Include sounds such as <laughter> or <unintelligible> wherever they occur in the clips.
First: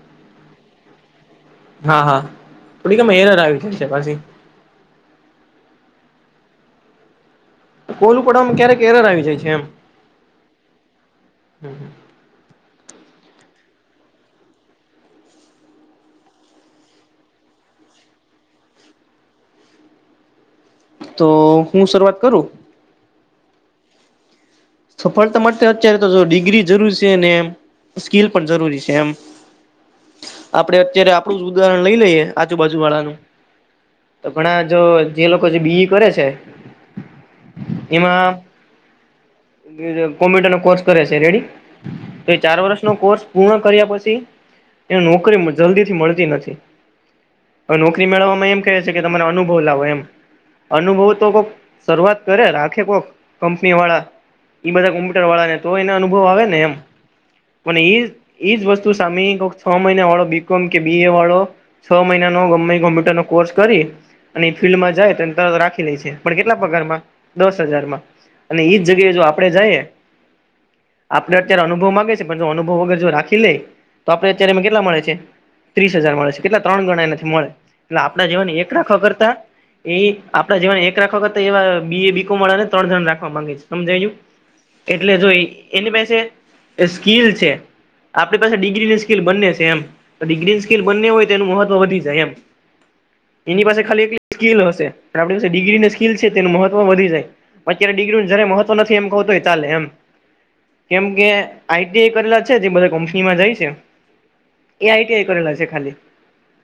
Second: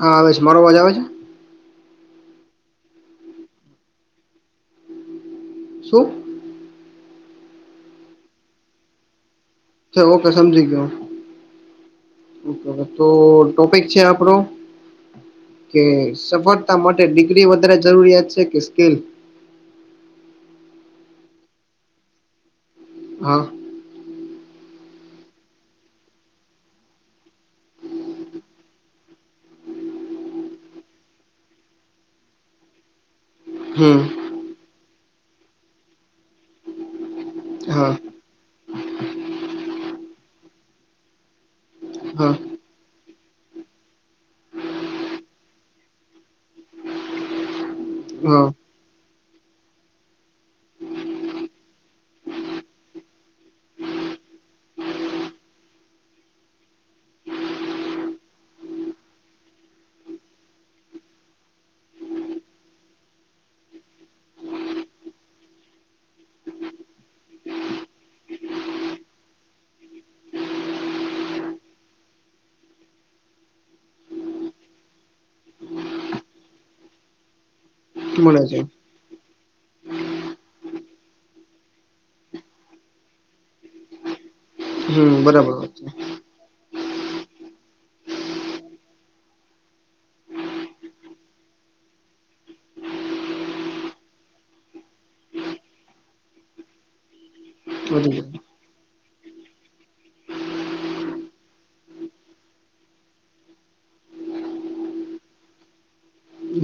હા આવે છે મારો અવાજ આવે છે. હા હા થોડી આમાં એરર આવી જાય છે પાછી. શુ કોલુ <unintelligible> ક્યારે ક એરર આવી જાય છે એમ. ઓકે સમજી ગયો ઓકે તો ટોપિક છે આપડો કે સફળતા માટે ડિગ્રી વધારે જરૂરિયાત છે કે સ્કીલ. તો હું શરૂઆત કરું. હા. સફળતા માટે અત્યારે તો જો ડિગ્રી જરૂરી છે ને એ સ્કીલ પણ જરૂરી છે એમ. આપડે અત્યારે આપણું જ ઉદાહરણ લઈ લઈએે આજુબાજુ વાળાનું હમ્મ. ઘણા જો જે લોકો જે બી કરે છે હા એમાં કોમ્પ્યુટર નો કોર્સ કરે છે રેડી તો હા એ ચાર વર્ષનો કોર્સ પૂર્ણ કર્યા પછી એને નોકરી જલ્દી થી મળતી નથી. આ નોકરી હા મેળવવામાં એમ કહે છે કે તમારા અનુભવ લાવો એમ. અનુભવ તો કોક શરૂઆત કરે રાખે કોક કંપની વાળા એ બધા કોમ્પુટર વાળાને તો એને અનુભવ આવે ને એમ. અને એ એજ વસ્તુ સામે કોક છ મહિના વાળો બીકોમ કે બી એ વાળો છ મહિના નો ગમે ઈ કોમ્પ્યુટર નો કોર્સ કરી અને ફિલ્ડમાં જાય તો તરત રાખી લે છે પણ કેટલા પગારમાં દસ હજારમાં અને ઈજ જગ્યાએ જો આપડે જઈએ. આપડે અત્યારે અનુભવ માગે છે પણ જો અનુભવ વગર જો રાખી લે તો આપડે અત્યારે એમાં કેટલા મળે છે. ત્રીસ હજાર મળે છે કેટલા ત્રણ ગણા એનાથી મળે એટલે આપણા મળે જેવાની છે એક રાખા કરતા. એ આપણા જેવાને એક રાખવા કરતા એવા બી ઈ બી કો કોમ વાળાને ત્રણ જણ રાખવા માંગે છે સમજાઈ ગયું. એટલે હમ જો બરાબર વાત છે એની પાસે સ્કીલ છે. આપણી પાસે ડિગ્રીની સ્કીિલ બને છે એમ. પછી ડિગ્રી સ્કીલ બને હોય તો એનું મહત્વ વધી જાય એમ. એની પાસે ખાલી સ્કીલ હશે, આપણી પાસે ડિગ્રીની સ્કીલ છે તેનું મહત્વ વધી જાય. અત્યારે વધી ડિગ્રીનું ગયું જ મહત્વ નથી એમ કહ તો હો ચાલે એમ. કેમ કે આઈટી આઈ કરેલા છે જે બધા કંપનીમાં જાય છે. એ આઈ ટી આઈ કરેલા છે ખાલી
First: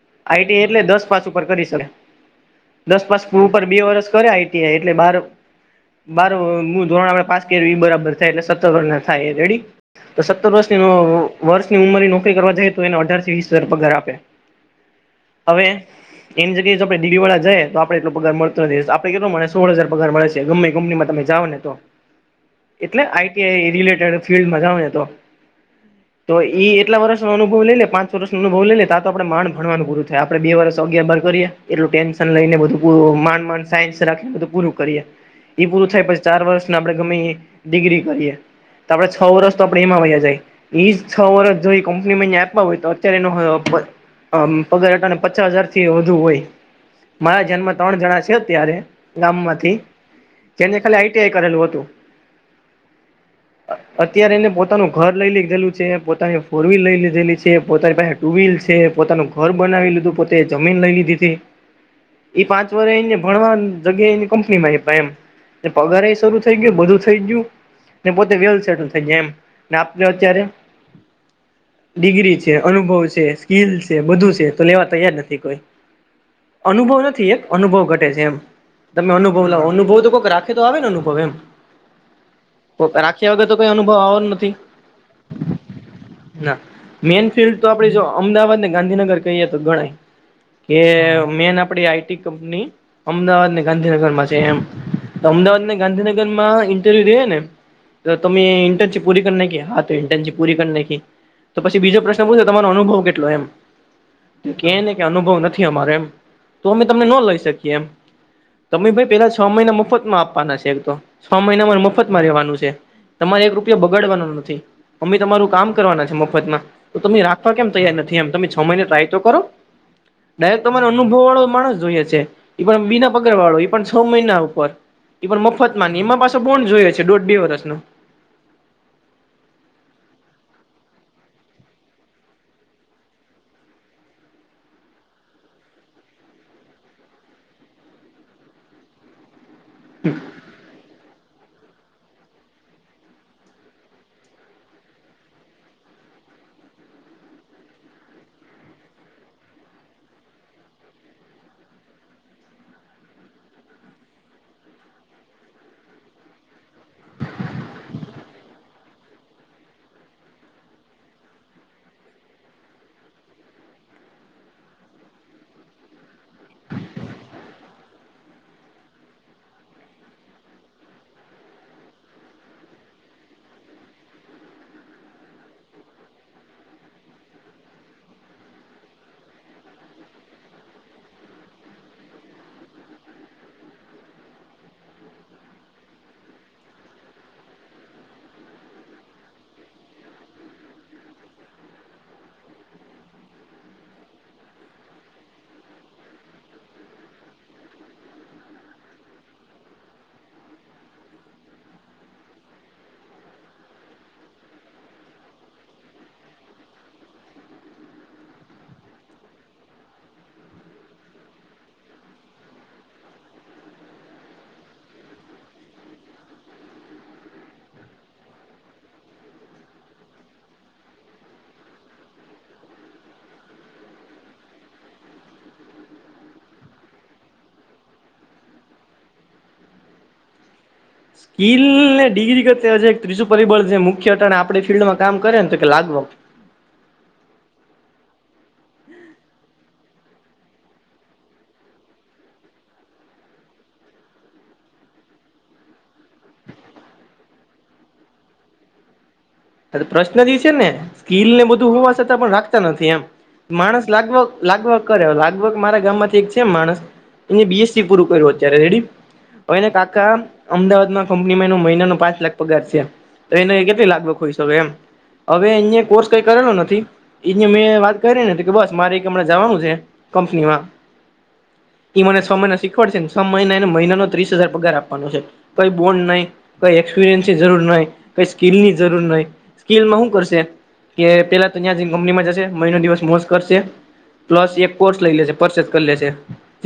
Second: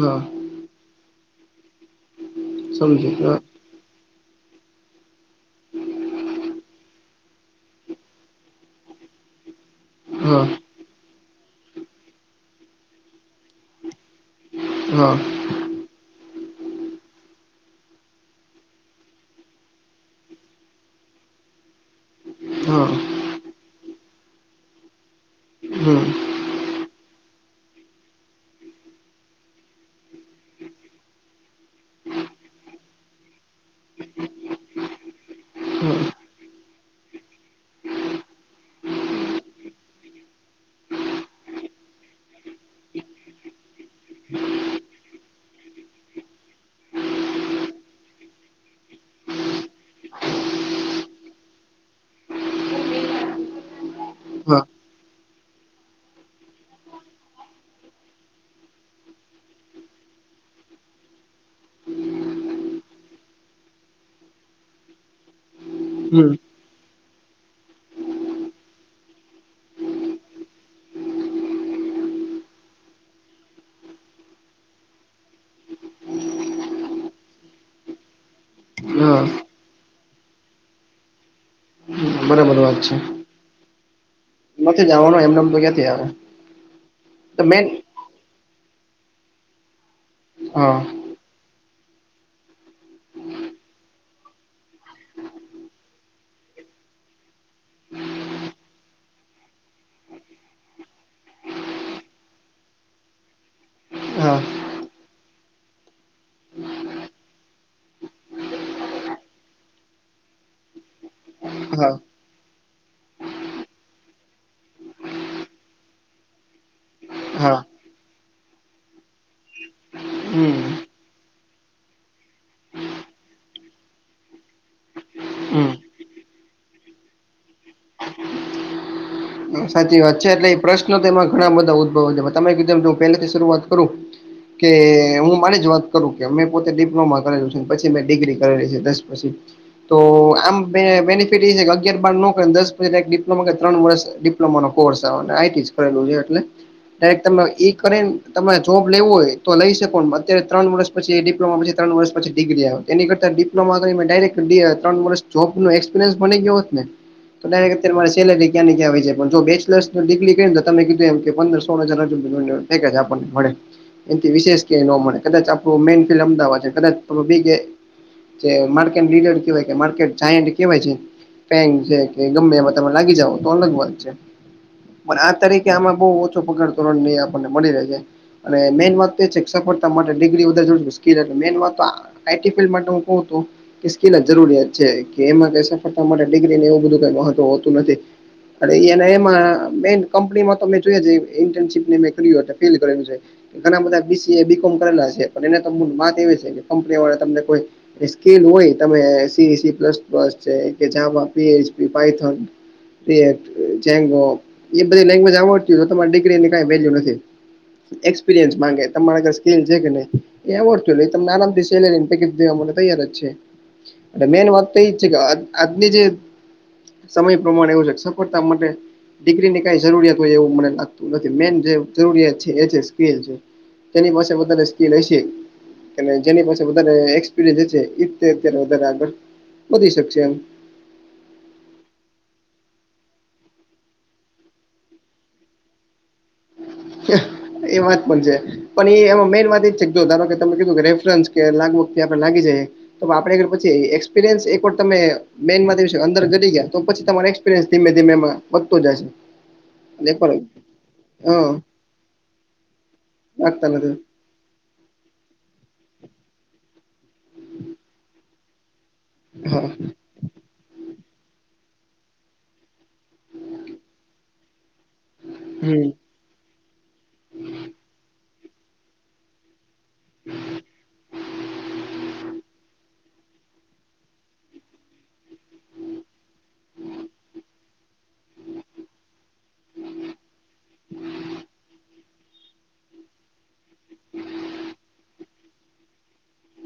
હા આઈ ટી આઈ એટલે દસ પાસ ઉપર કરી શકે. દસ સમજી પાસ ગયો ઉપર બે વર્ષ કરે આઈ ટી આઈ એટલે બાર-બાર ધોરણ આપણે પાસ કર્યું એ બરાબર થાય એટલે સત્તર વરહ ના થાય એ રેડી તો હા સત્તર વર્ષની વર્ષની ઉંમર નોકરી કરવા જાય તો એને અઢાર થી વીસ હજાર પગાર આપે. હા. હવે એની જગ્યા જો આપણે દિલીવાડા જાય તો આપણે એલો પગાર મળતો નથી કેટલો મળે સોળ હજાર પગાર મળે છે, ગમે કંપનીમાં તમે જાણાવે તો હા એટલે આઈ ટી આઈ રિલેટેડ ફિલ્ડમાં જાવ ને તો <inaudible> તો એટલા વર્ષનો અનુભવ લઈ લઈને પાંચ વર્ષનો અનુભવ લઈ ને તો આપણે માણ ભણવાનું પૂરું થાય આપણે બે વર્ષ અગિયાર બાર કરીએ એટલું ટેન્શન લઈ ને બધું માંડ-માંડ સાયન્સ રાખી બધું પૂરું કરીએ. એ પૂરું હા થાય પછી ચાર વર્ષને આપણે ગમે ડિગ્રી કરીએ. તો આપણા છ વર્ષ તો આપણા એમાં વહીયા જાય. એજ છ વર્ષ જોઈ કંપનીમાં આપ્યા હોય તો અત્યારે એનો અ પગારને પચાસ હજારથી વધુ હોય. મારા જાણમા ત્રણ જણા છે અત્યારે ગામમાંથી તેને ખાલી આઈ ટી કરેલું હતું. <inaudible> અત્યારે એને હા પોતાનું ઘર લઈ લઈ લીધેલું છે, પોતાની ફોર વ્હીલ લઈ લીધેલી છે, પોતાની પાસે ટુ વીલ છે, પોતાનું ઘર બનાવી લીધું પોતે જમીન લઇ લીધી છે એ પાંચ એને ભણવા જગ્યાએ એને કંપનીમાં એમ પગાર હમ શુ થઈ ગયું, બધું થઈ ગયું. પોતે વેલ સેટલ થઈ જાય એમ આપ અત્યારે ડિગ્રી છે, અનુભવ છે, સ્કીલ છે બધું છે, તો લેવા તૈયાર નથી કોઈ. અનુભવ નથી એક અનુભવ ઘટે છે એમ તમે હા અનુભવ લાવો અનુભવ તો કોઈક રાખે તો આવે ને અનુભવ્ <unintelligible> હમ, બરાબર વાત છે. કે વો તો તમે અનુભવ આવવાનો જ નથી જવાનો એમનેમ તો ક્યાંથી આવે ના મેન ફિલ્ડ તો આપણી જો અમદાવાદ ને ગાંધીનગર કહીએ તો ગણાય હા કે મેન આપણે આઈટી કપંનિહી અમદાવાદ ને ગાંધીનગર માં છે. એમ અમદાવાદને ગાંધીનગર માં ઇન્ટરવ્યુ દઈએ ને તો તમે ઇન્ટર્નશિપ પૂરી કરી નાખી હા તો ઇન્ટર્નશિપ પૂરી કરની નાખી તો પછી બીજો પ્રશ્ન પછી તો તમારો અનુભવ કેટલો એમ. હા કેને કે અનુભવ નથી અમારે એમ તો અમે તમને ન લઈ શકીએ એમ. તમે ભાઈ પેલા છ મહિના મુફતમાં આપવાના છે, એક તો છ મહિનામાં હા મફતમાં રહેેવાનું છે. તમારે એક રૂપિયા બગાડવાનો નથી, અમેં તમારું કામ કરવાના છે મફતમાં. તો તમે રાખવા હા કેમ તૈયાર નથી, એમ તમે છ મહિને ટ્રાય તો કરો. હમ ડાયરેકટ અનુભવ વાળો માણસ જોઈએ છે, એ પણ બીના પગાર વાળો એ પણ છ મહિના ઉપર એ પણ હમ મફતમાં એમાં પાસે બોન જોઈએ છે દોઢ-બે વર્ષ નો. સાચી વાત છે. એટલે એ પ્રશ્ન તો એમાં ઘણા બધા ઉદ્ભવે તમે કીધું પહેલેથી શરૂઆત કરું કે હું મારી જ વાત કરું કે મેં પોતે ડિપ્લોમા કરેલું છે. પછી મેં ડિગ્રી કરેલી છે. દસ પછી. તો આમ બેનિફિટ એ છે કે અગિયાર બાર ન કરી દસ પછી ડિપ્લોમા કરે ત્રણ વર્ષ રમવા નો કોર્સ આવે આઈ ટી આઈ કરેલું છે. એટલે ડાયરેક તમે ઈ કરી ને તમારે જોબ લેવું હોય તો લઈ શકો અત્યારે ત્રણ વર્ષ પછી ડિપ્લોમા પછી ત્રણ વર્ષ પછી ડિગ્રી આવે એની કરતા ડિપ્લોમા તો ડાયરેક ત્રણ વર્ષ જોબ નો એક્સપિરયન્સ બની ગયો ને તો અત્યારે મારી સેલેરી ક્યાં ની ક્યાં વઈ જાય. જો બેચલર્સ ડિગ્રી કરીને તમે કીધું એમ કે પંદર સોળ હજાર નું પેકેજ આપણને મળે એથી વિશેષ ક્યાંય ન મળે આપણું મેન ફિલ્ડ અમદાવાદ છે કદાચ બી જે માર્કે લીડર કેવાય માર્કે ચાયેન્ડ કહેવાય છે. પેંગ છે કે ગમે એ તમે લાગી જાઓ તો અલગ વાત છે. પણ આ તરીકે આમાં બહુ ઓછો પગાર ધોરણ જે આપણને મળી રહે છે. અને મેન વાત તો છે કે સફળતા માટે ડિગ્રી વધારે જો સ્કીલ મેન વાત તો આઈ ટી ફિલ્ડ માટે હું કહું તું. કે સ્કીલ જરૂરિયાત છે કે એમાં કઈ સફળતા માટે ડિગ્રીને એવું બધું કઈ મહત્વ હોતું નથી. એ ને એમાં મેન કંપનીમાં તો મે જોઈયું ઇર્નશીપને મે ફેલ કરેલું છે. ઘણા બધા બીસીએ બી કોમ કરેલા છે પણ એને તો માત એ છે કે કંપની વાળા તમને કોઈ સ્કેલ હોય તમે એંસી એંસી પ્લસ પ્લસ છે કે જામાં પી એચ પાયથોન પેર ચંગો એ બધી લેંગ્વેજ આવડતી હો તમારી ડિગ્રીની કઈ વેલ્યુ નથી. એક્સપિરિયન્સ માંગે તમારે સ્કીલ છે કે નહીં. એ આવડતું નથી નહીં તો તમને આરામથી સેલેરીને પેકેજ દેવા માટે તૈયાર જ છે. અને મેન વાત તો એજ છે કે આજની જે સમય પ્રમાણે એવું છે. સ્પોટના માટે. ડિગ્રી ની કઈ જરૂરિયાત હોય એવું મને લાગતું નથી મેન જે જરૂરિયાત છે એ છે સ્કીલ છે. તેની પાસે પોતાની સ્કીલ હશે. જેની પાસે વધારે એક્સપિરિયન્સ વધારે આગળ વધી શકશે એમ. સ્કીલ ને ડિગ્રી વચ્ચે ત્રીજું પરિબળ જે મુખ્ય છે મુખ્ય તો આપણા ફિલ્ડમાં કામ કરે ને તો કે લાગવો. હા એ વાત પણ છે. પણ એમાં મેઈન વાત એજ છે જો ધારો કે તને કીધું કે રેફરન્સ કે લાગવગથી આપણે લાગી જઈએ. તો આપણે પછી એક્સપિરિયન્સ એક વાર તમે મેન અંદર ઘટી ગયા તો પછી તમારે એક્સપિરિયન્સ એક્સપિરિયન્સ ધીમે ધીમે માં વધતો જાય છે. પ્રશ્ન જે છે ને હ સ્કીિલ ને બધું હોવા છતાં પણ રાખતા નથી એમ લાગતા માણસ નથી લાગભગ લાગભગ કરે લાગભગ મારા ગામ માંથી એક છે માણસ એને બીએસસી પૂરું કર્યું અત્યારે રેડી. હા ઓઈના કાકા અમદાવાદમાં કંપનીમાં એનો મહિનાનો પાંચ લાખ પગાર છે તો એને કેટલી લાગભગ હોઈ શકે એમ. હવે એ હમ કોર્સ કઈ કરેલો નથી એ મેં વાત કરી નથી કે બસ મારે એક હમણાં જવાનું છે. કંપનીમાં ઈ મને છ મહિના શીખવા પડશે. મહિના એને મહિનાનો ત્રીસ હજાર પગાર આપવાનો છે. કઈ બોન્ડ નહી કઈ એક્સપિરિયન્સની જરૂર નહી કઈ સ્કીિલ ની જરૂર નહી. સ્કીલમાં શું કરશે કે પેલા તો ત્યાં કંપનીમાં જશે મહિનો દિવસ મોશ કરશે. પ્લસ એક કોર્સ લઈ લેશે પરચેસ કર લેશે.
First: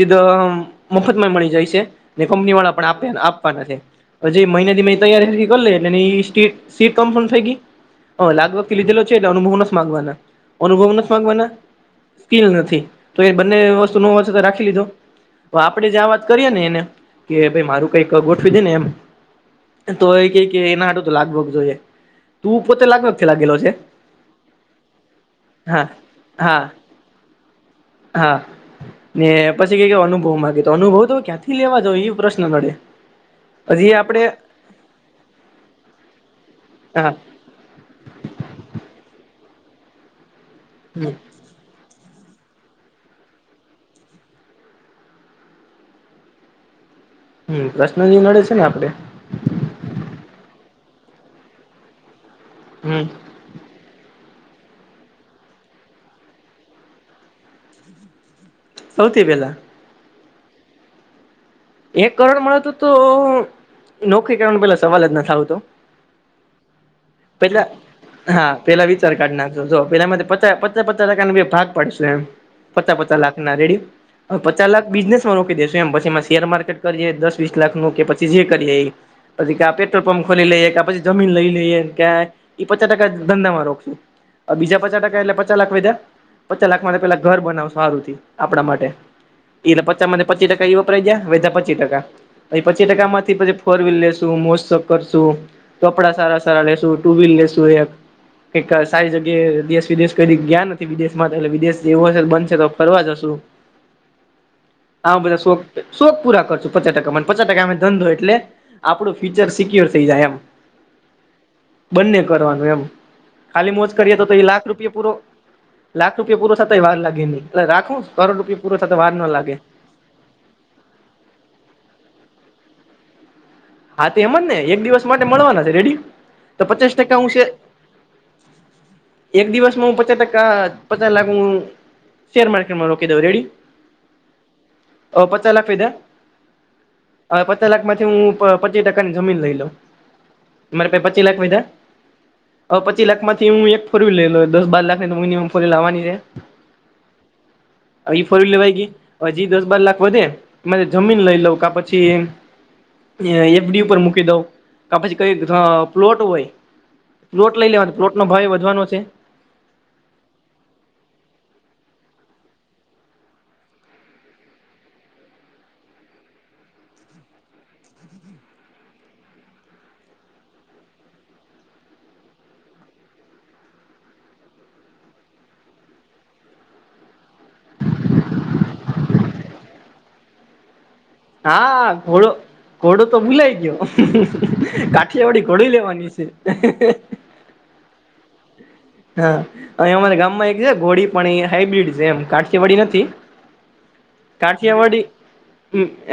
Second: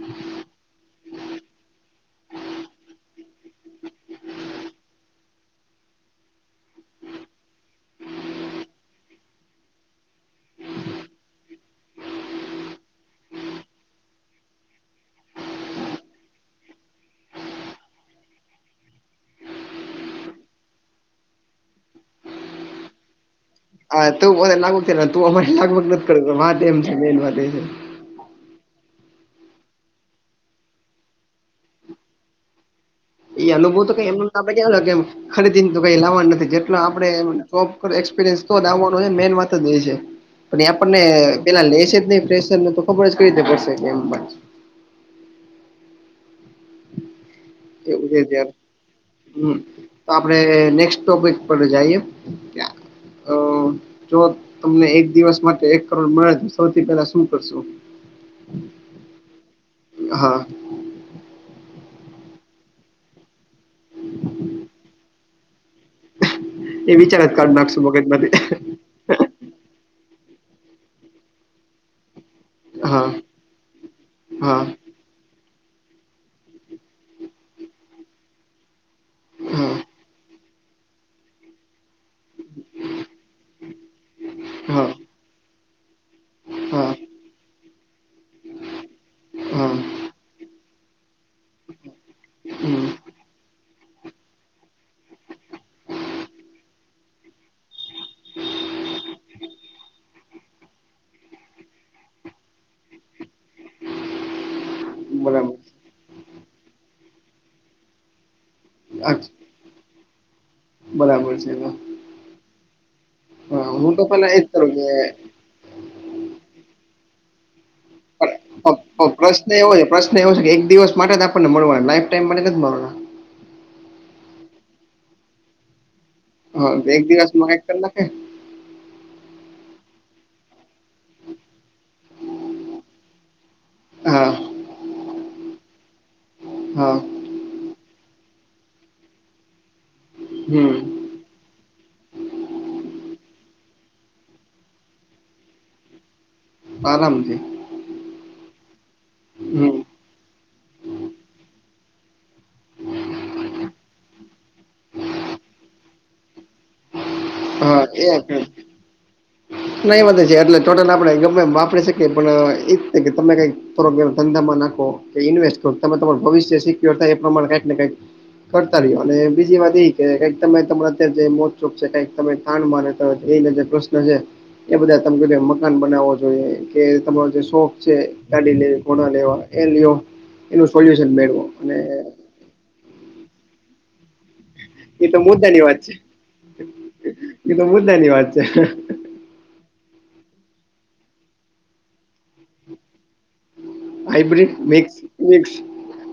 ઇતો અવ મફત માં મળી જાય છે ને કંપની વાળા પણ આપે આપવાના છે. પછી મહિનાથી મેં તૈયારી થી કરલે એટલે એ સીટ સીટ કન્ફર્મ થઈ ગઈ. હા લાગવગથી લીધેલો છે એટલે અનુભવ ન માગવાના અનુભવ નથી માંગવાના સ્કીલ નથી તો એ બંને વસ્તુ ન હોય તો રાખી લીધો. તો આપણે જે આ વાત કરીએ ને એને કે ભાઈ મારું કઈક ગોઠવી દેને એમ તો એ ક કે એનાડું તો લાગવગ જોઈએ હું પોતે લાગન હા ત મને લાગગ થ તું અમારે લાગભગ હા નથી કર બેન વાત હા એ છે હા ને પછી કઈ કે અનુભવ માગે તો અનુભવ તો ક્યાંથી લેવા જ એ પ્રશ્ન કરડે એ અનુભવ તો એમ આપડ કે ખરીદી ને તો કઈ લાવવાનું નથી જેટલો આપડે હા એમ એક્સપિરિયન્સ તો જ આવવાનો છે મેન વાત જ એ છે પણ એ આપણને હમ પેલા લેશે જ નહી ફ્રેશર ને તો ખબર જ કઈ રીતે પડશે કેમ પણ હમ પ્રશ્ન એવું જે છે નડે ત્યાર ને આપડે હમ તો આપડે નેક્સ્ટ ટોપિક પર જાઈએ યા હમ અ જો તમને એક દિવસ માટે એક કરોડ મળે તો સૌથી પહેલા શું કરશો? સૌથી પહેલા હા એક કરોડ મળે તો તો નોકરી કરવાનું પેલા સવાલ જ નથ આવતો એ વિચાર જ કાઢ પેલા નાખશું મગજ માંથી હા પેલા વિચાર કાઢ નાખશો જો પેલામાં પચા પચા ટકા ના બે ભાગ પાડશુ એમ પચા હા પચા લાખ ના રેડી અ હા. પચા લાખ બિઝનેસ માં રોકી દેેશું એમ પછીમાં શેર માર- કરીએે દસ વીસ લાખ નું કે પછી જે કરીએ ઈ પછી કા હા પેટ્રોલ પંપ ખોલી લઇએ કા પછી જમીન લઈ લઈએ કે ઈ પચા ટકા ધંધામાં રોકું અ બીજા હા પચા ટકા એટલે પચા લાખ વધ્યા પચા હા લાખમાં પેલા ઘર બનાવ સારું થી આપણા માટે હા એલે પ પચા માં થી પચી ટકા એ વપરાય ગયા વયધા પચી ટકા પછી પચી હમ ટકામાંથી પછી ફોર વ્હીલ લેસુ મોજ શોખ કરશું કપડા સારા સારા લેેશુ ટુ વ્હીલ લેસુ તો યાર એક સારી જગ્યા દેશ વિદેશ કરીન ગ્યા ને વિદેશમાં થે એટલે વિદેશ એવું હશે બનશે તો ફરવા જશું આવા બધા બરાબર શોખ શોક પૂરા કરશું પચા ટકા મ પચા ટકા માં ધંધો એટલે આપણો અ ફ્યુચર સિક્યોર થઈ જાય એમ બરાબર છે ને બંને કરવાનું એમ ખાલી મોજ કરીએ તો પેલા એજ એ લાખ કરું કે રૂપિયા પૂરો લાખ રૂપિયો પૂરો થતાય વાર લાગે નહી એટલે રાખું કરોડ પ- રૂપિયા પૂરો પ- થતા વાર પ- ના પ્રશ્ન લાગે એવો છે પ્રશ્ન એવો છે એક દિવસ માટે જ આપણને મળવા લાઈફ ટાઈમ માટે નથી મળવાના હા તો એમ જ ને એક દિવસ માટે મળવાના છે રેડી તો હા પચાસ એક ટકા હું છે દિવસમાં કઈક કરી નાખે એક દિવસમાં હું પચા ટકા પચા લાખ ઉ શેર માર્કેટમાં રોકી દઉ રેડી હા અવે પચા લાખ વધ્યા હા અવે પચા લાખ માંથી હું પ પચી ટકાની જમીન લઈ લઉં હમ માર પાહે પચી લાખ વધ્યા અ પચી લાખમાંથી હું એક ફોર વ્હીલ લઈ લઉ દસ બાર લાખની તો મિનમમ ફોર વ્હીલ આવાની છે આરામ થી હ ફોર વ્હીલ લેવાઈ ગઈ હજી દસ હમ બાર લાખ વધે જમીન લઈ લઉ કા પછી એ એફડી ઉપર મૂકી દઉં કા પછી કઈ અ પ્લોટ હોય પ્લોટ લઈ હા લેવાનો પ્લોટ એ નો છે ભાવ વધવાનો છે નાહી વાંધે છે એટલે ટોટલ આપડણે ગમે વાપરી શકીએ પણ એ જ કે તમે કઈક થોડુક એવા ધંધામાં નાખો કે ઈન્વેસ્ટ કરો તમે તમારુ ભવિષ્ય સિક્યોર થાય એ પ્રમાણે કઈક ને કઈક કરતા રહ્યો અને બીજી વાત એ કંઈક તમે તમાર અત્યાર જે મોજ શોખ છે કઈક તમે થાન રહેતા હોય એ ને જે પ્રશ્ન છે એ બધા તમ મકાન બનાવવો જોઈએ કે તમારો જે શોખ છે ગાડી લે કોના લેવા એ લ્યો એનું સોલ્યુશન મેળવો અને ઘોડું તો ભુલાય ગ્યો એ તો કાઠિયાવાડી મુદ્દાની ઘોડી વાત છે લેવાની છે. એ તો મુદ્દા ની વાત છે. હા અને અમારા ગામ માં એક છે ઘોડી પણ એ હાઈબ્રિડ છે એમ કાઠીયાવાડી નથી. હાઇબ્રિડ મિક્સ કાઠિયાવાડી મિક્સ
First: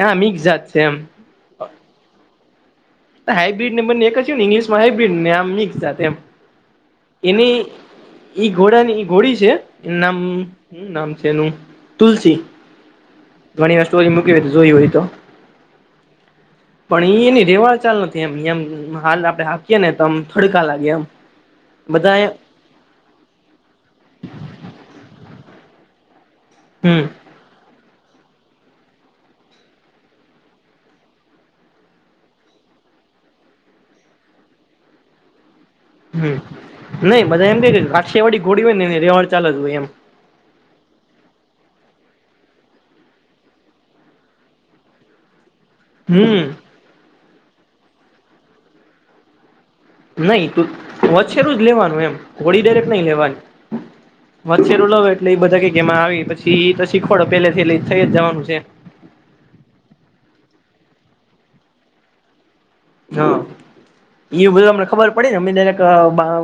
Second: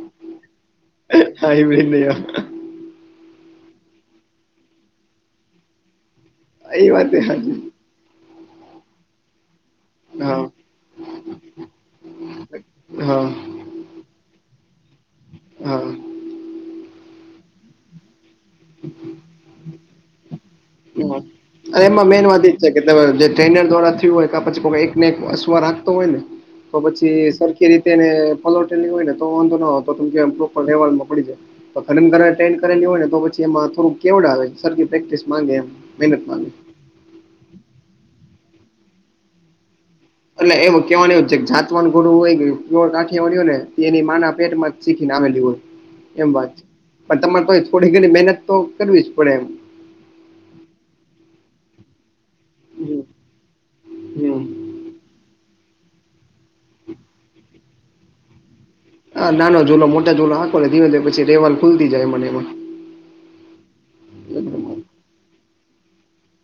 અ મિક્સ જાત છે એમ. હાઈબ્રિડ ની આ હાઈબ્રીડ ને બંને એક જ છે ને ઇંગ્લિશમાં હાઈબ્રીડ ને આમ મિક્સ જાત એમ. એ વાત એ એની હાચી ઈ ઘોડા ની ઈ ઘોડી છે એન નામ હા હું નામ છે એનું તુલસી. હા. ઘણી વાર સ્ટોરી મૂકી હોય તો જોય હોય તો હા પણ એઈ ન રેવાળ ચાલ નથી. એમ એમ હાલ આપડે હાકયે ને તો આમ થોડકા લાગે. એમ હા અ એમ મેન બધા વાતી જે ટ્રેનર દ્વારા થયું હોય પછી એકને એક અસવા રાખતો હોય ને તો હમ પછી સરખી કે રીતે એ રીતે ફોલોટિંગ ની હોય ને તો વાંધો ન હોતો તો કે પ્રોપર લેવલમાં પડી જાય. ઘન ઘરટેડ કરે હોય ને તો પછી એમાં થોડું કેવુ લાગે સરખી પ્રેક્ટિસ માંગે એમ મહેનત હમમ માંગે નય બધા એમ કેય કાઠિયાવાડી ઘોડી હોય ને તેની રેવાડ ચાલ જ હોય એમ. એટલે એવું કહેવાનું એ જાતવાન ગુરુ હોય પ્યૉર કાઠિયાવાડી હોય ને એની માના પેટમાં જ શીખી ને આવેલી હોય. એમ હમ વાત છે પણ તમારે તો થોડી ઘણી મહેનત તો કરવી જ પડે એમ. નહી તું ઓછેરું જ લેવાનું એમ હોડી ડાયરેક નય હમ લેવાની. હમ વચેરું લાવે એટલે એ બધા કે કેમાં આવી પછી એ તો શીખવાડો પેલેથી થઈ જવાનું છે. હા નાનો ઝૂલો મોટો ઝૂલો આખો ને ધીમે ધીમે પછી રહેવાલ ખુલતી જાય મને એમાં. હા એ બધૂ અમને ખબર પડે કે અમે ડાયરેક્ટ અ બા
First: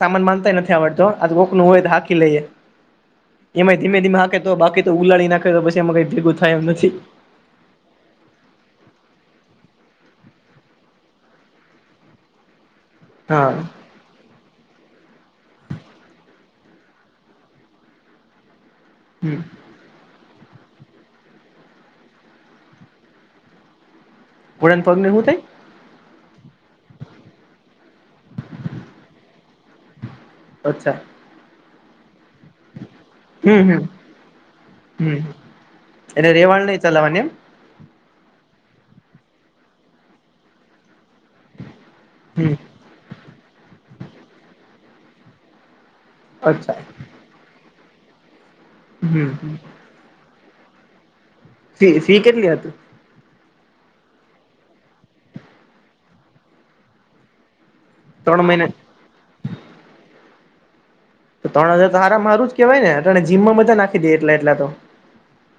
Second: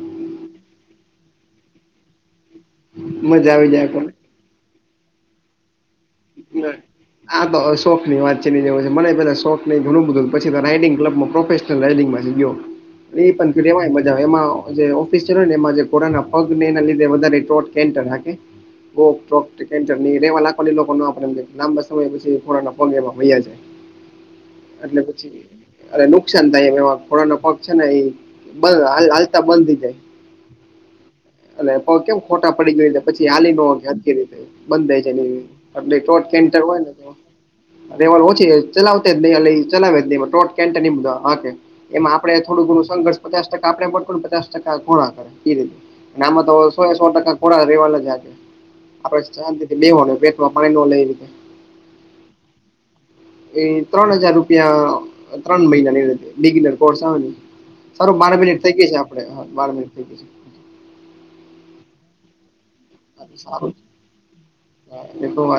સામાન બાધતા યે નથી આવડતો અને લોક નો હોય તો હાકી લઈએ મજા આવી એમાંય જાય ધીમે પણ ધીમે હાકે તો બાકી તો ઉલાળડી નાખે તો પછી એમાં કઈ ભેગું થાય એમ નથી. આ તો શોખ ની વાત છે ની છે મને પેલા શોખ ને ઘણું બધ હતું પછી તો રાઈડિંગ ક્લબમાં પ્રોફેશનલ રાઇડિંગમાં છે ગયો એ હા પંકુરિયામાં મજા આવે એમાં જે ઓફિસ ચને એ જે કોરોના પગ ને એના લીધે વધારે કે રાખે કા હમ કોક ની વાલા નીરે વાલા કોની કો તા પરંતુ લાંબા સમય પછી ખોરાના પગ એમાં વહ્યા જાય ઘોડાના એટલે પગને હું પછી થાય અરે નુકસાન થાય એમ એમાં ખોડા ના પગ છે ને એ હાલતા બંધ થઈ જાય. અચ્છા. અને પગ કેમ ખોટા પડી જે પછી હાલી હમ નો હમ હકે હરખી રીતે બંધ થાય છે હમ ને એટલે ટોટ કેમ રેવાડ કરવો નઈ ને તો ચલાવાની એમ રેવાલ ઓછી ચલાવ તે જ નય ચલાવે જ નય ટોટ કેટનીગ વાળા એમાં આપડે હમ થોડું ઘણું સંઘર્ષ પચાસ ટકા આપડે પને પચાસ ટકા ખોણા કરે. અને આમાં તો અચ્છા સો એ સો ટકા ખોડા રેવા નું જ આજે હમ આપડે શાંતિથી લેવાનું <unintelligible> એ રીતે ફી ફી કેટલી હતી? એ ત્રણ હજાર રૂપિયા ત્રણ મહિના બિગનર કોર્સ આવે. સારું બાર ત્રણ મિનટ મહિના થઈ ગઈ છે આપડે બાર મિનટ થઈ ગય છે. તો ત્રણ હજાર તો હારા માં હારું જ કેવાય ને અમને જીમ માં બધા નાખી દેય એટલા એટલા તો હા એ તો વાત-